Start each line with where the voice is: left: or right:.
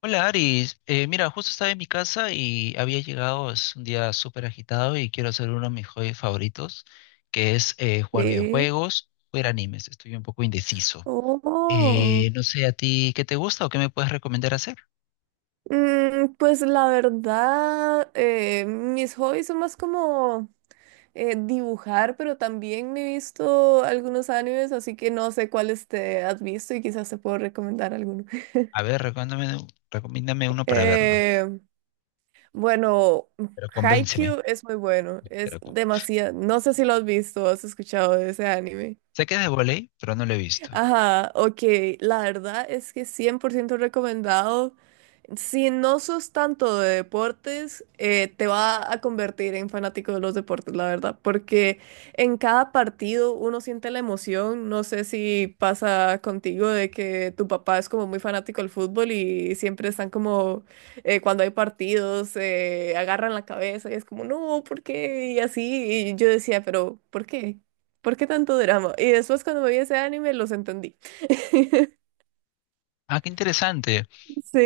left: Hola Aris. Mira, justo estaba en mi casa y había llegado, es un día súper agitado y quiero hacer uno de mis hobbies favoritos, que es jugar
right: Sí.
left: videojuegos, ver animes, estoy un poco indeciso.
right: Oh.
left: No sé a ti qué te gusta o qué me puedes recomendar hacer.
right: Pues la verdad, mis hobbies son más como dibujar, pero también me he visto algunos animes, así que no sé cuáles te has visto y quizás te puedo recomendar alguno.
left: A ver, recomiéndame, recomiéndame uno para verlo,
right: Eh, bueno,
left: pero convénceme.
right: Haikyuu es muy bueno, es
left: Pero con-
right: demasiado. No sé si lo has visto o has escuchado de ese anime.
left: Sé que es de voley, pero no lo he visto.
right: Ajá, ok, la verdad es que 100% recomendado. Si no sos tanto de deportes, te va a convertir en fanático de los deportes, la verdad, porque en cada partido uno siente la emoción. No sé si pasa contigo de que tu papá es como muy fanático del fútbol y siempre están como, cuando hay partidos, agarran la cabeza y es como, no, ¿por qué? Y así, y yo decía, pero ¿por qué? ¿Por qué tanto drama? Y después cuando me vi ese anime los entendí.
left: Ah, qué interesante.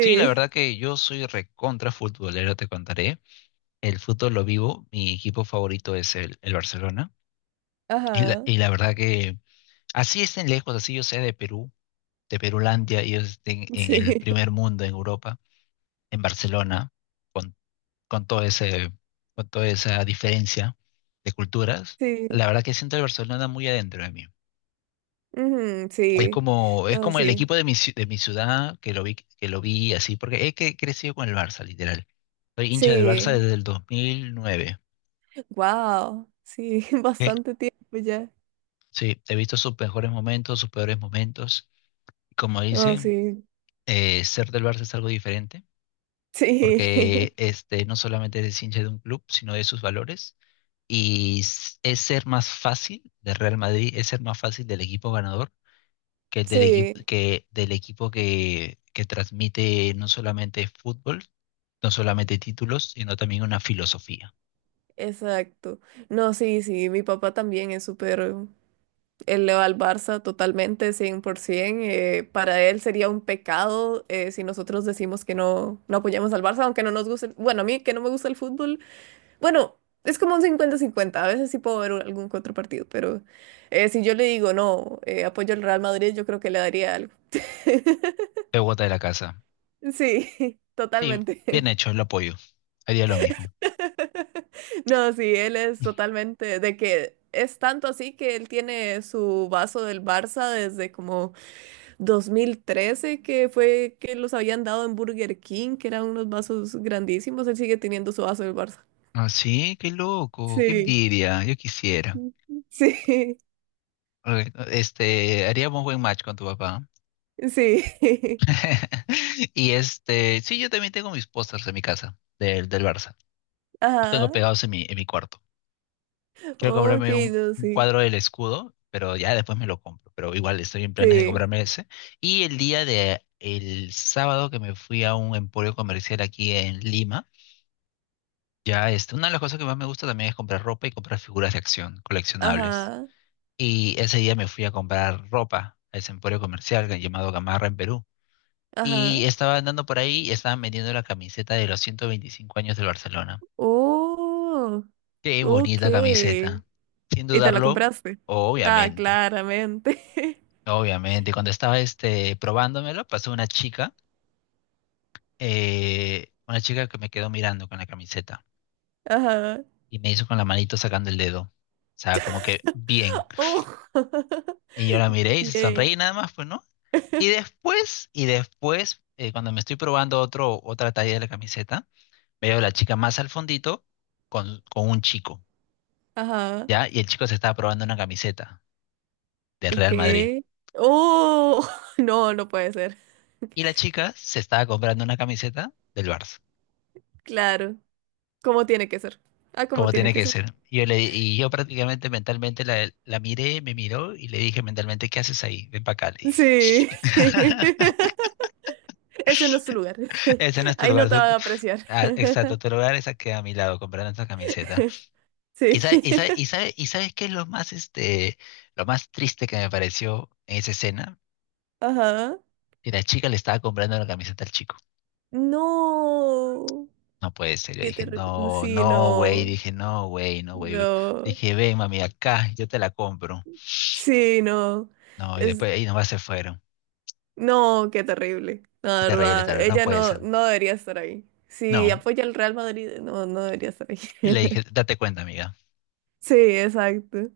left: Sí, la verdad que yo soy recontra futbolero, te contaré. El fútbol lo vivo, mi equipo favorito es el Barcelona.
right: ajá,
left: Y la verdad que así estén lejos, así yo sé, de Perú, de Perulandia, ellos estén en el
right: sí,
left: primer mundo, en Europa, en Barcelona, con todo ese, con toda esa diferencia de culturas,
right: sí,
left: la verdad que siento el Barcelona muy adentro de mí.
right: ujú, sí,
left: Es
right: no,
left: como el
right: sí,
left: equipo de de mi ciudad, que lo vi así, porque crecido con el Barça, literal. Soy hincha del Barça
right: sí,
left: desde el 2009.
right: wow, sí,
left: Sí,
right: bastante tiempo ya.
left: sí, he visto sus mejores momentos, sus peores momentos. Como
right: No,
left: dice,
right: sí,
left: ser del Barça es algo diferente,
right: sí,
left: porque este, no solamente es hincha de un club, sino de sus valores. Y es ser más fácil de Real Madrid, es ser más fácil del equipo ganador que el del equipo
right: sí,
left: que, del equipo que transmite no solamente fútbol, no solamente títulos, sino también una filosofía.
right: exacto. No, sí, sí, mi papá también es súper. Él le va al Barça totalmente, 100%. Para él sería un pecado si nosotros decimos que no, no apoyamos al Barça, aunque no nos guste. Bueno, a mí que no me gusta el fútbol. Bueno, es como un cincuenta-cincuenta. A veces sí puedo ver algún que otro partido, pero si yo le digo no, apoyo al Real Madrid, yo creo que le daría algo.
left: Pegota de la casa.
right: Sí,
left: Sí, bien
right: totalmente.
left: hecho, lo apoyo. Haría lo mismo.
right: No, sí, él es totalmente de que es tanto así que él tiene su vaso del Barça desde como 2013, que fue que los habían dado en Burger King, que eran unos vasos grandísimos. Él sigue teniendo su vaso del Barça.
left: Ah, sí, qué loco, qué
right: Sí,
left: envidia, yo quisiera.
right: sí,
left: Ok. Este, haríamos buen match con tu papá.
right: sí.
left: Y este, sí, yo también tengo mis pósters en mi casa del Barça. Los
right: Ajá.
left: tengo pegados en en mi cuarto. Quiero
right: Ok,
left: comprarme
right: no,
left: un
right: sí.
left: cuadro del escudo, pero ya después me lo compro. Pero igual estoy en planes de
right: Sí.
left: comprarme ese. Y el día de el sábado que me fui a un emporio comercial aquí en Lima, ya este, una de las cosas que más me gusta también es comprar ropa y comprar figuras de acción coleccionables.
right: Ajá.
left: Y ese día me fui a comprar ropa a ese emporio comercial llamado Gamarra, en Perú.
right: Ajá.
left: Y estaba andando por ahí y estaban vendiendo la camiseta de los 125 años del Barcelona.
right: Oh,
left: Qué
right: ok.
left: bonita camiseta. Sin
right: ¿Y te la
left: dudarlo,
right: compraste? Ah,
left: obviamente,
right: claramente.
left: obviamente. Cuando estaba este, probándomelo, pasó una chica que me quedó mirando con la camiseta
right: Ajá.
left: y me hizo con la manito sacando el dedo. O sea, como que bien.
right: Oh,
left: Y yo la miré y se
right: bien.
left: sonreí nada más, pues, ¿no? Y después, cuando me estoy probando otro, otra talla de la camiseta, veo a la chica más al fondito con un chico.
right: Ajá.
left: ¿Ya? Y el chico se estaba probando una camiseta del
right: Ok.
left: Real Madrid.
right: Oh, no, no puede ser.
left: Y la chica se estaba comprando una camiseta del Barça,
right: Claro. ¿Como tiene que ser? Ah, ¿como
left: como
right: tiene
left: tiene
right: que
left: que
right: ser?
left: ser. Y yo, y yo prácticamente mentalmente la miré, me miró y le dije mentalmente, ¿qué haces ahí? Ven para acá, le dije.
right: Sí. Ese no es tu lugar.
left: Ese no es tu
right: Ahí no
left: lugar.
right: te van a apreciar.
left: Ah, exacto, tu lugar es aquí a mi lado comprando esa camiseta. ¿Y,
right: Sí.
left: sabe- y sabes qué es lo más, este, lo más triste que me pareció en esa escena?
right: Ajá.
left: Que la chica le estaba comprando la camiseta al chico.
right: No.
left: No puede ser. Yo
right: Qué
left: dije,
right: terrible.
left: no,
right: Sí,
left: no, güey.
right: no.
left: Dije, no, güey, no, güey.
right: No.
left: Dije, ven, mami, acá, yo te la compro.
right: Sí, no.
left: No, y
right: Es.
left: después ahí nomás se fueron.
right: No, qué terrible. La
left: Terrible,
right: verdad.
left: terrible, no
right: Ella
left: puede
right: no,
left: ser.
right: no debería estar ahí. Si
left: No.
right: apoya al Real Madrid, no, no debería estar ahí.
left: Y le dije, date cuenta, amiga.
right: Sí, exacto.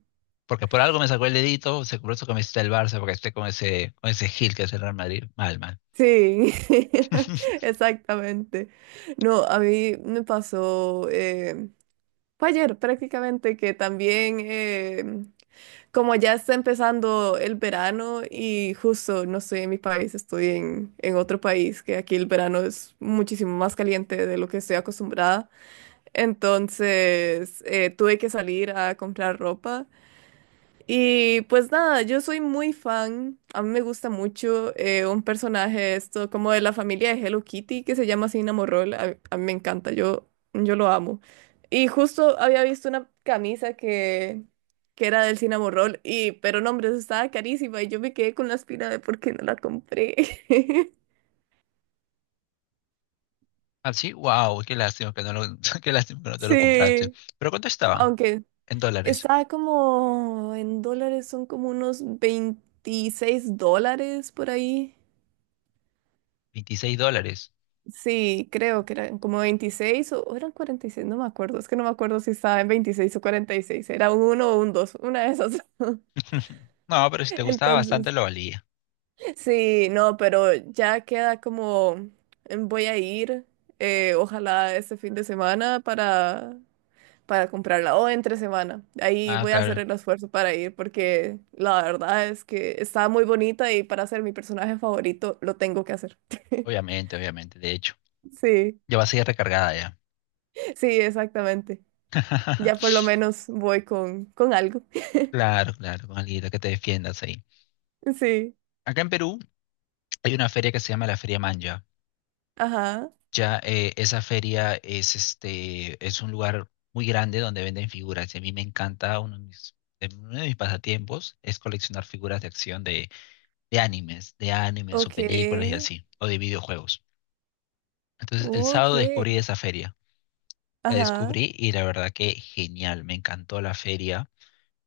left: Porque por algo me sacó el dedito, se compró su camiseta del Barça, porque esté con ese Gil que es el Real Madrid. Mal, mal.
right: Sí, exactamente. No, a mí me pasó, fue ayer prácticamente que también, como ya está empezando el verano y justo no estoy en mi país, estoy en otro país, que aquí el verano es muchísimo más caliente de lo que estoy acostumbrada. Entonces, tuve que salir a comprar ropa. Y pues nada, yo soy muy fan, a mí me gusta mucho un personaje de esto, como de la familia de Hello Kitty, que se llama Cinnamon Morroll, a mí me encanta, yo lo amo. Y justo había visto una camisa que era del Cinnamon Roll, y, pero no, hombre, eso estaba carísima y yo me quedé con la espina de por qué no la compré.
left: Así, wow, qué lástima que no lo, qué lástima que no te lo compraste.
right: Sí,
left: Pero ¿cuánto estaba?
right: aunque
left: En dólares.
right: estaba como en dólares, son como unos 26 dólares por ahí.
left: 26 dólares.
right: Sí, creo que eran como 26 o eran 46, no me acuerdo, es que no me acuerdo si estaba en 26 o 46, era un uno o un 2, una de esas.
left: No, pero si te gustaba bastante
right: Entonces,
left: lo valía.
right: sí, no, pero ya queda como, voy a ir, ojalá este fin de semana para, comprarla, o entre semana, ahí
left: Ah,
right: voy a hacer
left: claro,
right: el esfuerzo para ir, porque la verdad es que está muy bonita y para ser mi personaje favorito lo tengo que hacer.
left: obviamente, obviamente, de hecho.
right: Sí,
left: Ya vas a ir recargada ya.
right: sí, exactamente. Ya por lo menos voy con, algo.
left: Claro, claro, con alguien que te defiendas ahí.
right: Sí,
left: Acá en Perú hay una feria que se llama la Feria Manja.
right: ajá,
left: Ya, esa feria es este es un lugar muy grande donde venden figuras. Y a mí me encanta uno de uno de mis pasatiempos es coleccionar figuras de acción de animes o
right: ok,
left: películas y así, o de videojuegos. Entonces el
right: ok,
left: sábado descubrí esa feria. La
right: ajá,
left: descubrí y la verdad que genial, me encantó la feria.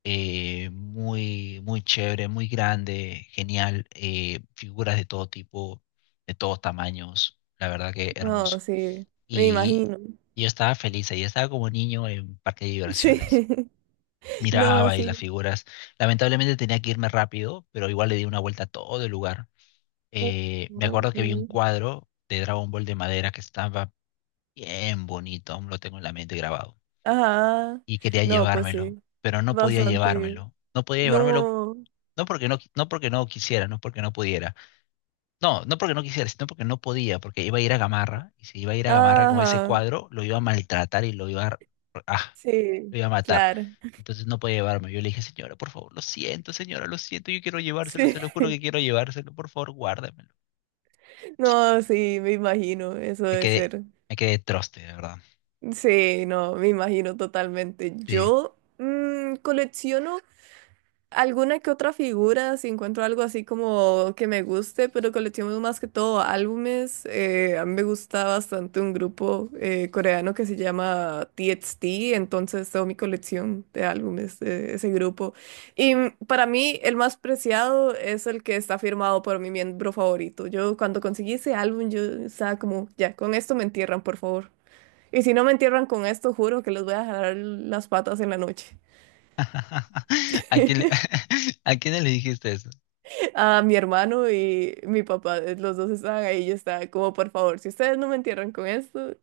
left: Muy, muy chévere, muy grande, genial, figuras de todo tipo, de todos tamaños, la verdad que hermoso.
right: no, sí, me
left: Y
right: imagino,
left: yo estaba feliz ahí, estaba como niño en parque de
right: sí,
left: diversiones.
right: no,
left: Miraba ahí
right: sí,
left: las figuras. Lamentablemente tenía que irme rápido, pero igual le di una vuelta a todo el lugar.
right: Ok.
left: Me acuerdo que vi un cuadro de Dragon Ball de madera que estaba bien bonito, aún lo tengo en la mente grabado.
right: Ajá,
left: Y quería
right: no, pues
left: llevármelo,
right: sí,
left: pero no podía
right: bastante,
left: llevármelo. No podía llevármelo.
right: no,
left: No porque no quisiera, no porque no pudiera. No, no porque no quisiera, sino porque no podía, porque iba a ir a Gamarra, y si iba a ir a Gamarra con ese
right: ajá,
left: cuadro, lo iba a maltratar y ah,
right: sí,
left: lo iba a matar.
right: claro,
left: Entonces no podía llevarme. Yo le dije, señora, por favor, lo siento, señora, lo siento, yo quiero llevárselo,
right: sí,
left: se lo juro que quiero llevárselo, por favor, guárdamelo.
right: no, sí, me imagino, eso
left: Me
right: debe
left: quedé,
right: ser,
left: me quedé troste, de verdad.
right: sí, no, me imagino totalmente,
left: Sí.
right: yo colecciono alguna que otra figura, si encuentro algo así como que me guste, pero colecciono más que todo álbumes. A mí me gusta bastante un grupo coreano que se llama TXT, entonces tengo mi colección de álbumes de ese grupo. Para mí el más preciado es el que está firmado por mi miembro favorito. Yo cuando conseguí ese álbum, yo estaba como, ya, con esto me entierran, por favor. Y si no me entierran con esto, juro que les voy a jalar las patas en la noche.
left: ¿A quién a quién le dijiste eso?
right: A mi hermano y mi papá, los dos estaban ahí, yo estaba como, por favor, si ustedes no me entierran con esto,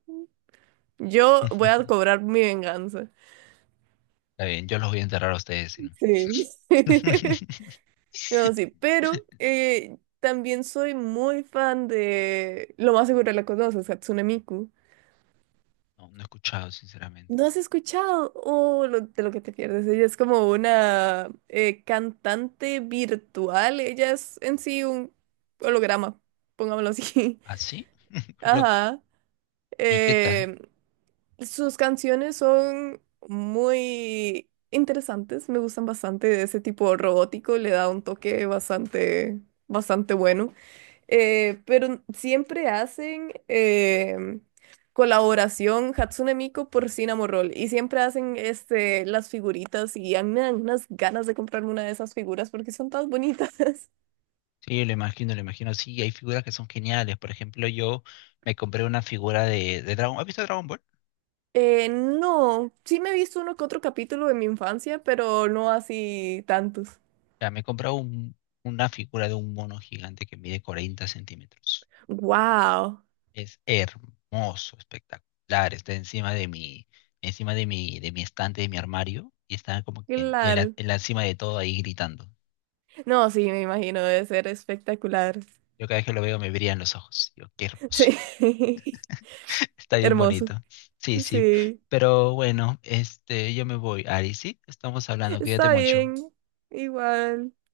right: yo voy a cobrar mi venganza.
left: Está bien, yo los voy a enterrar a ustedes, si no.
right: Sí. No, sí, pero también soy muy fan de, lo más seguro la conoces, Hatsune Miku.
left: No, no he escuchado, sinceramente.
right: ¿No has escuchado? Oh, de lo que te pierdes. Ella es como una cantante virtual. Ella es en sí un holograma, pongámoslo así.
left: ¿Así? Loco.
right: Ajá.
left: ¿Y qué tal?
right: Eh, sus canciones son muy interesantes, me gustan bastante de ese tipo robótico, le da un toque bastante, bastante bueno. Pero siempre hacen colaboración Hatsune Miku por Cinnamon Roll y siempre hacen este, las figuritas y a mí me dan unas ganas de comprarme una de esas figuras porque son tan bonitas.
left: Sí, lo imagino, lo imagino. Sí, hay figuras que son geniales. Por ejemplo, yo me compré una figura de Dragon. ¿Has visto Dragon Ball?
right: No, sí me he visto uno que otro capítulo de mi infancia, pero no así tantos.
left: Ya, me he una figura de un mono gigante que mide 40 centímetros.
right: Wow,
left: Es hermoso, espectacular. Está encima de encima de de mi estante, de mi armario, y está como que en
right: claro.
left: en la cima de todo ahí gritando.
right: No, sí, me imagino, debe ser espectacular.
left: Yo cada vez que lo veo me brillan los ojos. Yo, qué hermoso.
right: Sí,
left: Está bien
right: hermoso.
left: bonito. Sí, sí.
right: Sí,
left: Pero bueno, este, yo me voy, Ari, ¿sí? Estamos hablando, cuídate
right: está
left: mucho.
right: bien, igual.